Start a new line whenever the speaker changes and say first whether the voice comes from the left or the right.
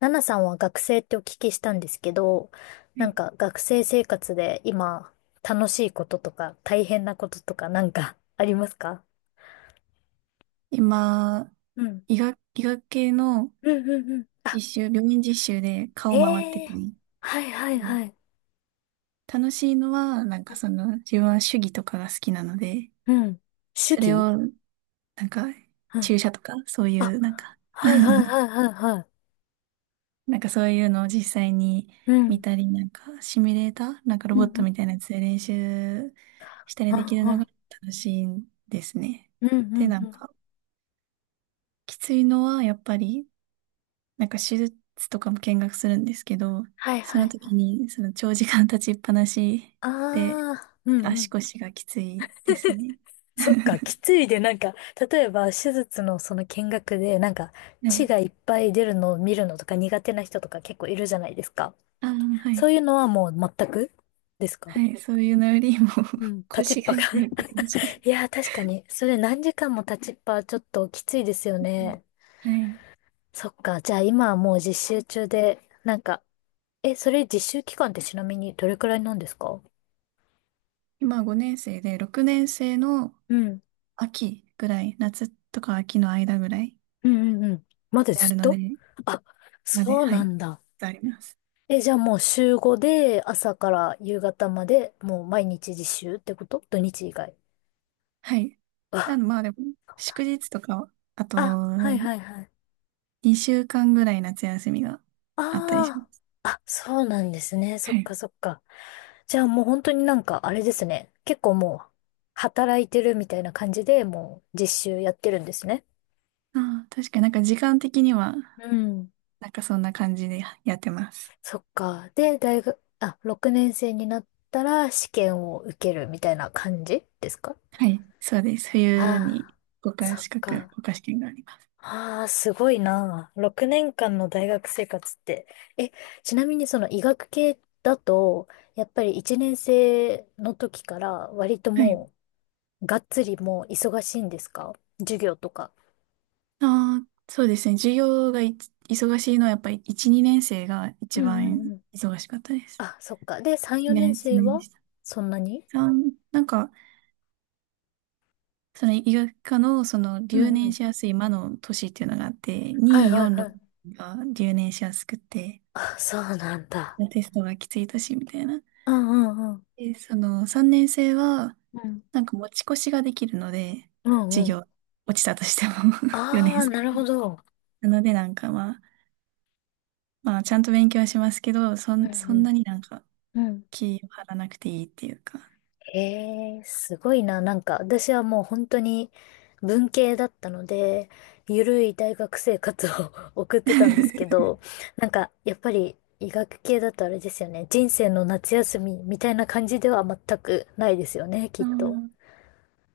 left: ナナさんは学生ってお聞きしたんですけど、
right: は
left: なん
right: い。
left: か学生生活で今楽しいこととか大変なこととかなんか ありますか？
right: 今、
left: うん。
right: 医学系の
left: うんうんうん。あ、
right: 病院実習で顔回って
left: へえ。
right: てね。
left: はいはい
right: で、
left: はい。
right: 楽しいのは、なんかその、自分は手技とかが好きなので、
left: うん。主
right: それ
left: 義。
right: を、なんか、
left: うん。
right: 注射とか、そうい
left: あ、
right: う、なんか
left: はいはい はいはいはい。
right: なんかそういうのを実際に
left: う
right: 見
left: ん。
right: たり、なんか、シミュレーター、なんか
left: う
right: ロ
left: んう
right: ボット
left: ん。
right: みたいなやつで練習した
left: う
right: りできる
left: んう
right: のが
left: ん。
right: 楽しいんですね。
left: うんう
right: で、
left: ん
right: な
left: う
right: ん
left: ん。
right: か、きついのは、やっぱり、なんか手術とかも見学するんですけど、
left: はい
right: そ
left: は
right: の
left: い。
right: 時にその長時間立ちっぱなし
left: あ
right: で
left: あ、うんう
right: 足
left: ん。
right: 腰がきついですね。
left: そっか、き ついで、なんか、例えば、手術のその見学で、なんか、
right: は
left: 血
right: い。
left: がいっぱい出るのを見るのとか苦手な人とか結構いるじゃないですか。
right: ああ、は
left: そう
right: い。
left: いうのはもう全くですか？
right: はい。そういうのよりも
left: うん。立ちっ
right: 腰
left: ぱ
right: が
left: が
right: 痛いって感じで。
left: いやー、確かに。それ何時間も立ちっぱはちょっときついですよ
right: うん、
left: ね。
right: はい。
left: そっか。じゃあ今はもう実習中で、なんか、え、それ実習期間ってちなみにどれくらいなんですか？
right: 今5年生で、6年生の
left: うん。
right: 秋ぐらい、夏とか秋の間ぐらい
left: うんうんうん。まだ
right: であ
left: ず
right: る
left: っ
right: ので、
left: と。あ、
right: まで、
left: そう
right: は
left: な
right: い。
left: んだ。
right: あります。
left: え、じゃあもう週5で朝から夕方までもう毎日実習ってこと土日以外。
right: はい。ただ
left: あ、
right: まあでも、
left: そう
right: 祝日とか、あと、
left: なんあ、はいはいはい。
right: 2週間ぐらい夏休みがあったりしま
left: あ
right: す。
left: あ、あ、そうなんですね。そ
right: は
left: っ
right: い。
left: かそっか。じゃあもう本当になんかあれですね。結構もう働いてるみたいな感じでもう実習やってるんですね。
right: ああ、確かになんか時間的には、
left: うん。
right: なんかそんな感じでやってます。
left: そっか。で、大学、あ、6年生になったら試験を受けるみたいな感じですか？
right: はい。そうです。冬
left: あ
right: に
left: あ
right: 国
left: ー、
right: 家
left: そっ
right: 資格、
left: か。
right: 国家試験があります。
left: ああ、すごいな。6年間の大学生活って。え、ちなみにその医学系だと、やっぱり1年生の時から割と
right: はい。
left: もう、がっつりもう忙しいんですか？授業とか。
right: ああ、そうですね。授業が忙しいのはやっぱり1、2年生が
left: う
right: 一
left: んう
right: 番
left: んうん。
right: 忙しかったです。
left: あ、そっか。で、3、4
right: ね、
left: 年
right: 一
left: 生
right: 年で
left: は
right: した。
left: そんなに。
right: なんか、その医学科のその
left: う
right: 留
left: んう
right: 年
left: ん。
right: しやすい魔の年っていうのがあって、
left: はい
right: 2、
left: はい
right: 4、
left: は
right: 6
left: い。
right: が留年しやすくて、
left: あ、そうなんだ。
right: テストがきついしみたいな。
left: うんうんうん。
right: で、その3年生は、
left: うん
right: なんか持ち越しができるので、
left: うんう
right: 授
left: ん。
right: 業落ちたとしても、 4
left: あ
right: 年
left: あ、
right: 生。
left: なるほど。
right: なのでなんかまあ、まあちゃんと勉強はしますけど、そ
left: う
right: ん、そんな
left: ん
right: になんか
left: うんうん。
right: 気を張らなくていいっていうか。
left: ええすごいな。なんか、私はもう本当に文系だったので、ゆるい大学生活を 送ってたんですけ ど、なんか、やっぱり医学系だとあれですよね。人生の夏休みみたいな感じでは全くないですよね、き
right: あ
left: っと。
right: ー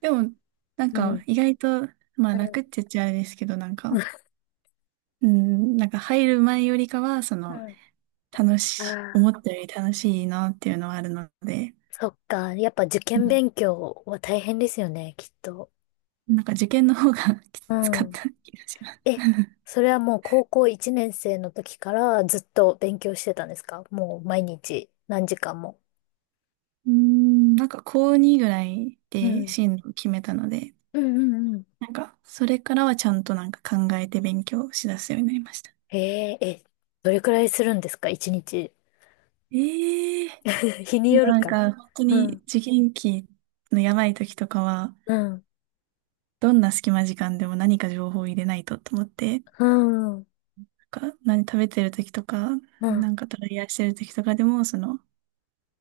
right: でも、なん
left: う
right: か
left: ん。
right: 意外と、まあ
left: う
right: 楽
left: ん。
right: って言っちゃあれですけど、なんか、うん、なんか入る前よりかは、その、
left: う
right: 思
left: ん。ああ、
right: ったより楽しいなっていうのはあるので、
left: そっか。やっぱ受
right: う
left: 験
right: ん、
left: 勉強は大変ですよね、きっと。
right: なんか受験の方が き
left: う
right: つかっ
left: ん。
right: た気がします。
left: え、それはもう高校1年生の時からずっと勉強してたんですか？もう毎日何時間も。
right: なんか高2ぐらい
left: う
right: で
left: ん。
right: 進路を決めたので、
left: うんうんうん。
right: なんかそれからはちゃんとなんか考えて勉強しだすようになりました。
left: え、ええ、どれくらいするんですか1日？
right: ええ
left: 日に
right: でも
left: よる
right: なん
left: か。
right: か本当
left: う
right: に
left: ん。
right: 受験期のやばい時とかは、
left: うん。
right: どんな隙間時間でも何か情報を入れないとと思って、な
left: うん。うん。
right: んか何食べてる時とか、
left: う
right: な
left: ん
right: んかトライアーしてる時とかでも、その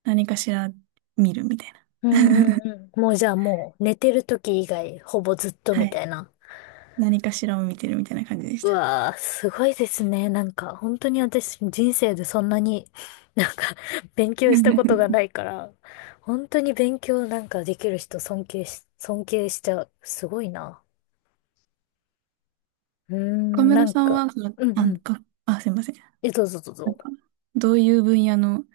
right: 何かしら見るみたいな。
left: うん うん。もうじゃあもう寝てる時以外ほぼずっと
right: は
left: みた
right: い。
left: いな。
right: 何かしらを見てるみたいな感じでし
left: う
right: た。
left: わー、すごいですね。なんか、本当に私、人生でそんなに、なんか、勉強したことがな いから、本当に勉強なんかできる人尊敬しちゃう。すごいな。うー
right: 岡
left: ん、な
right: 村
left: ん
right: さん
left: か、
right: は、
left: うんうん。
right: すいません。
left: え、どうぞどう
right: なん
left: ぞ。
right: か、どういう分野の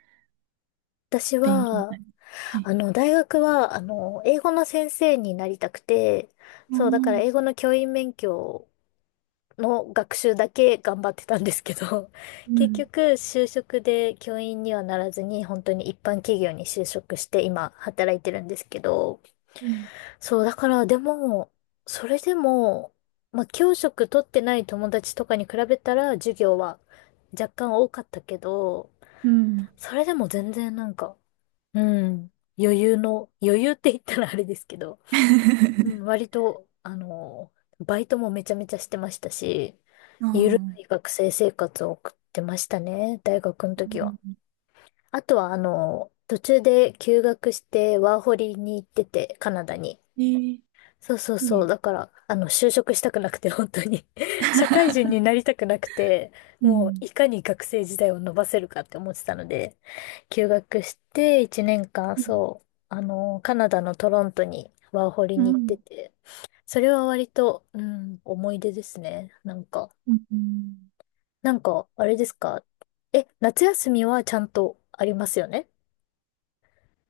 left: 私
right: 勉強みた
left: は、
right: いな。はい。
left: 大学は、英語の先生になりたくて、
right: あ
left: そう、だから
right: あ、
left: 英語の教員免許の学習だけ頑張ってたんですけど、
right: う
left: 結
right: ん、
left: 局就職で教員にはならずに本当に一般企業に就職して今働いてるんですけど、
right: うん、
left: そうだからでも、それでも、まあ教職取ってない友達とかに比べたら授業は若干多かったけど、
right: うん。
left: それでも全然なんか、うん、余裕って言ったらあれですけど、うん、割 と、バイトもめちゃめちゃしてましたし、
right: あ
left: ゆるい
right: あ、
left: 学生生活を送ってましたね、大学の
right: う
left: 時は。
right: ん、
left: あとは、途中で休学してワーホリに行ってて、カナダに。
right: い
left: そうそう
right: い
left: そう。
right: ね。
left: だから、就職したくなくて、本当に 社会人になり たくなくて、
right: う
left: もう、
right: ん、
left: いかに学生時代を伸ばせるかって思ってたので、休学して、1年間、
right: うん、
left: そう、カナダのトロントにワーホリ
right: う
left: に行って
right: ん。
left: て、それは割と、うん、思い出ですね。なんか、
right: うん、
left: あれですか？え、夏休みはちゃんとありますよね？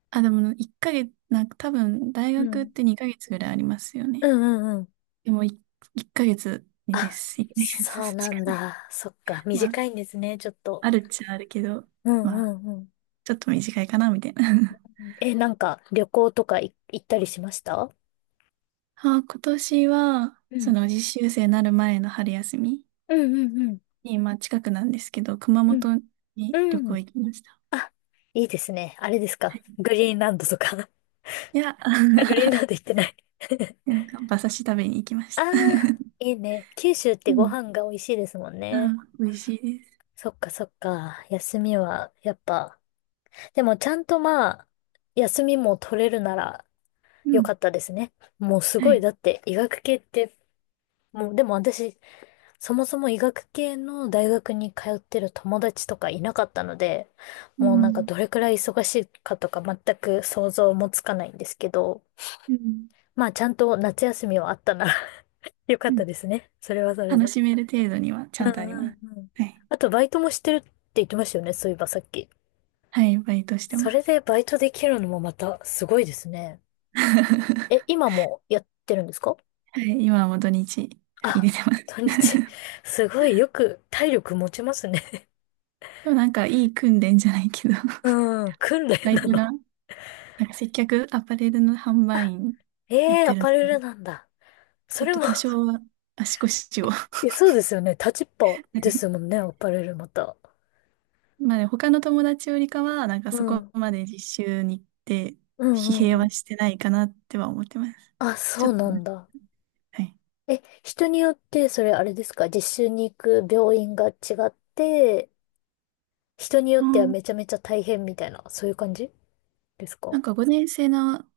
right: あ、でも、一ヶ月、なんか多分、大
left: う
right: 学っ
left: ん。
right: て二ヶ月ぐらいありますよ
left: う
right: ね。
left: んうんうん。
right: でも、一ヶ月に
left: あ、
right: です。一ヶ
left: そう
right: 月し
left: な
right: か
left: ん
right: ない。
left: だ。そっか、
right: ま
left: 短
right: あ、
left: いんですね、ちょっと。
right: あるっちゃあるけど、
left: うん
right: まあ
left: うんう
right: ちょっと短いかな、みたいな。
left: ん。え、なんか旅行とか行ったりしました？
right: あ、今年は、
left: う
right: そ
left: ん。
right: の実習生になる前の春休み
left: うんうんうん。
right: に、まあ近くなんですけど、熊
left: うん。
right: 本に旅
left: う
right: 行
left: ん。
right: 行きました。
left: あ、いいですね。あれです
right: は
left: か。
right: い、
left: グリーンランドとか。
right: いや、
left: あ、グリーンランド行ってない。
right: なんか馬刺し食べに行きまし
left: あ
right: た。
left: あ、いいね。九州っ
right: う
left: てご
right: ん。
left: 飯が美味しいですもん
right: あ、
left: ね。
right: 美味しいです。
left: そっかそっか。休みは、やっぱ。でもちゃんとまあ、休みも取れるなら
right: う
left: 良
right: ん。
left: かったですね。もうす
right: は
left: ごい。
right: い。
left: だって医学系って、もうでも私そもそも医学系の大学に通ってる友達とかいなかったので、
right: う
left: もうなんか
right: ん。
left: どれくらい忙しいかとか全く想像もつかないんですけど、
right: うん。
left: まあちゃんと夏休みはあったなら よかっ
right: う
left: た
right: ん、
left: ですね。それはそれ
right: 楽
left: で。
right: しめる程度にはち
left: うん
right: ゃんとあり
left: う
right: ま
left: ん
right: す。
left: うん。
right: はい。
left: あとバイトもしてるって言ってましたよね、そういえばさっき。
right: はい、バイトして
left: そ
right: ま
left: れ
right: す。
left: でバイトできるのもまたすごいですね。え、今もやってるんですか？
right: はい、今はもう土日入
left: あ、
right: れてます。
left: 土日。すごいよく体力持ちますね。
right: でもなんかいい訓練じゃないけど、
left: うん、訓練
right: バイ
left: な
right: トが
left: の？
right: なんか接客アパレルの販売員
left: え
right: やっ
left: え
right: て
left: ア
right: る
left: パレ
right: ので、
left: ルなんだ。
right: ち
left: そ
right: ょっ
left: れ
right: と
left: も
right: 多 少は足腰を ま
left: え、そうですよね。立ちっぱです
right: あ
left: もんね、アパレルまた。
right: でも他の友達よりかは、なんか
left: う
right: そこ
left: ん。
right: まで実習に行って、
left: うんう
right: 疲弊
left: んう
right: は
left: ん。
right: してないかなっては思ってます。
left: あ、
right: ち
left: そ
right: ょっ
left: う
right: と
left: な
right: 待っ
left: んだ。
right: て、はい。
left: え、人によって、それあれですか、実習に行く病院が違って、人によ
right: あ
left: っては
right: ー
left: めちゃめちゃ大変みたいな、そういう感じですか？
right: なんか5年生の、あ、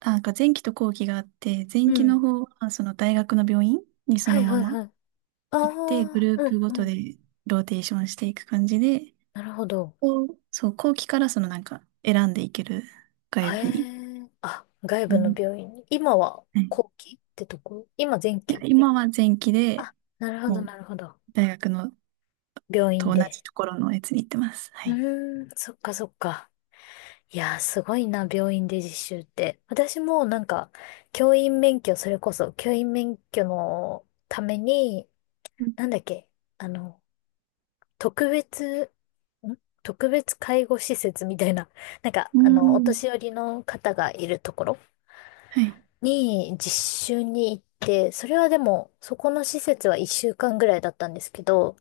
right: なんか前期と後期があって、
left: う
right: 前期の
left: ん。
right: 方はその大学の病院にそ
left: は
right: の
left: い
right: ま
left: はいは
right: ま
left: い。あ
right: 行って、グ
left: あ、
right: ルー
left: うん
right: プご
left: う
right: とで
left: ん。
right: ローテーションしていく感じで、
left: なるほど。
right: こうそう、後期からそのなんか選んでいける外
left: へ
right: 部に。
left: え。あ、外
right: う
left: 部の
right: ん。
left: 病院に。今は
right: はい、
left: 後期ってとこ？今前
right: いや、
left: 期？
right: 今は前期で
left: あ、なるほど
right: もう
left: なるほど。
right: 大学の
left: 病院
right: と同じ
left: で。
right: ところのやつに行ってます。は
left: う
right: い。
left: ーん、そっかそっか。いやー、すごいな、病院で実習って。私もなんか、教員免許、それこそ、教員免許のために、
right: うん。
left: なんだっけ、あの、特別、ん特別介護施設みたいな、なんか、
right: う
left: お
right: ん、
left: 年寄りの方がいるところ
right: はい。
left: に実習に行って、それはでも、そこの施設は一週間ぐらいだったんですけど、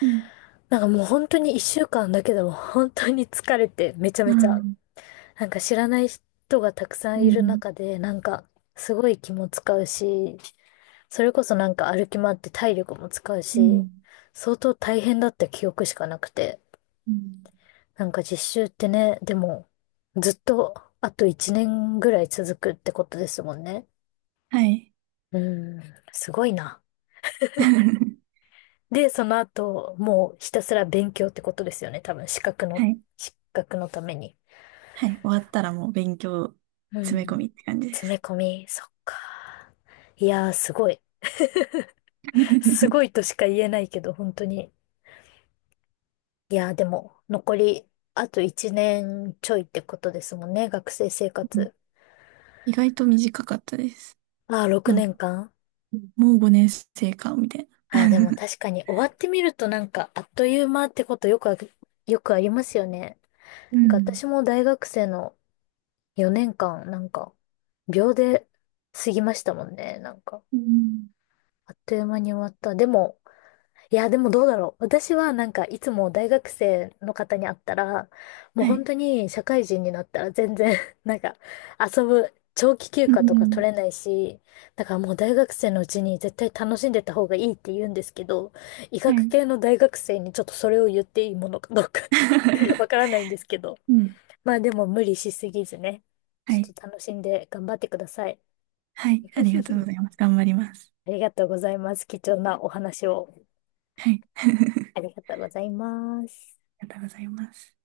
right: うん。
left: なんかもう本当に一週間だけでも本当に疲れてめちゃ
right: う
left: めちゃ
right: ん
left: なんか知らない人がたくさ
right: う
left: んいる
right: ん
left: 中で、なんかすごい気も使うし、それこそなんか歩き回って体力も使う
right: う
left: し、
right: ん
left: 相当大変だった記憶しかなくて。
right: うん、
left: なんか実習ってね、でもずっとあと1年ぐらい続くってことですもんね。
right: はい。
left: うん、すごいな。で、その後、もうひたすら勉強ってことですよね。多分
right: はい。
left: 資格のために。
right: はい。終わったらもう勉強
left: う
right: 詰め込
left: ん。
right: みって感じで
left: 詰め
right: す。
left: 込み、そっか。いやー、すごい。すご
right: う
left: いとしか言えないけど、本当に。いや、でも、残り、あと1年ちょいってことですもんね、学生生
right: ん、
left: 活。
right: 意外と短かったです。
left: ああ、6
right: なんか、
left: 年間。
right: もう5年生か、みたいな。
left: ああ、でも 確かに終わってみるとなんか、あっという間ってことよくありますよね。
right: う
left: なんか
right: ん。
left: 私も大学生の4年間、なんか、秒で過ぎましたもんね、なんか。
right: うん、
left: あっという間に終わった。でも、いや、でもどうだろう。私はなんかいつも大学生の方に会ったら、もう
right: は
left: 本
right: い。
left: 当に社会人になったら全然 なんか遊ぶ長期休
right: う
left: 暇とか
right: ん。
left: 取れないし、だからもう大学生のうちに絶対楽しんでた方がいいって言うんですけど、医
right: は
left: 学
right: い。
left: 系の大学生にちょっとそれを言っていいものかどうか わ からないんですけど、
right: うん。
left: まあでも無理しすぎずね、ち
right: は
left: ょっ
right: い。
left: と楽しんで頑張ってください。
right: はい。あり がとうございます。頑張ります。
left: ありがとうございます。貴重なお話を
right: はい。あり
left: ありがとうございます。
right: がとうございます。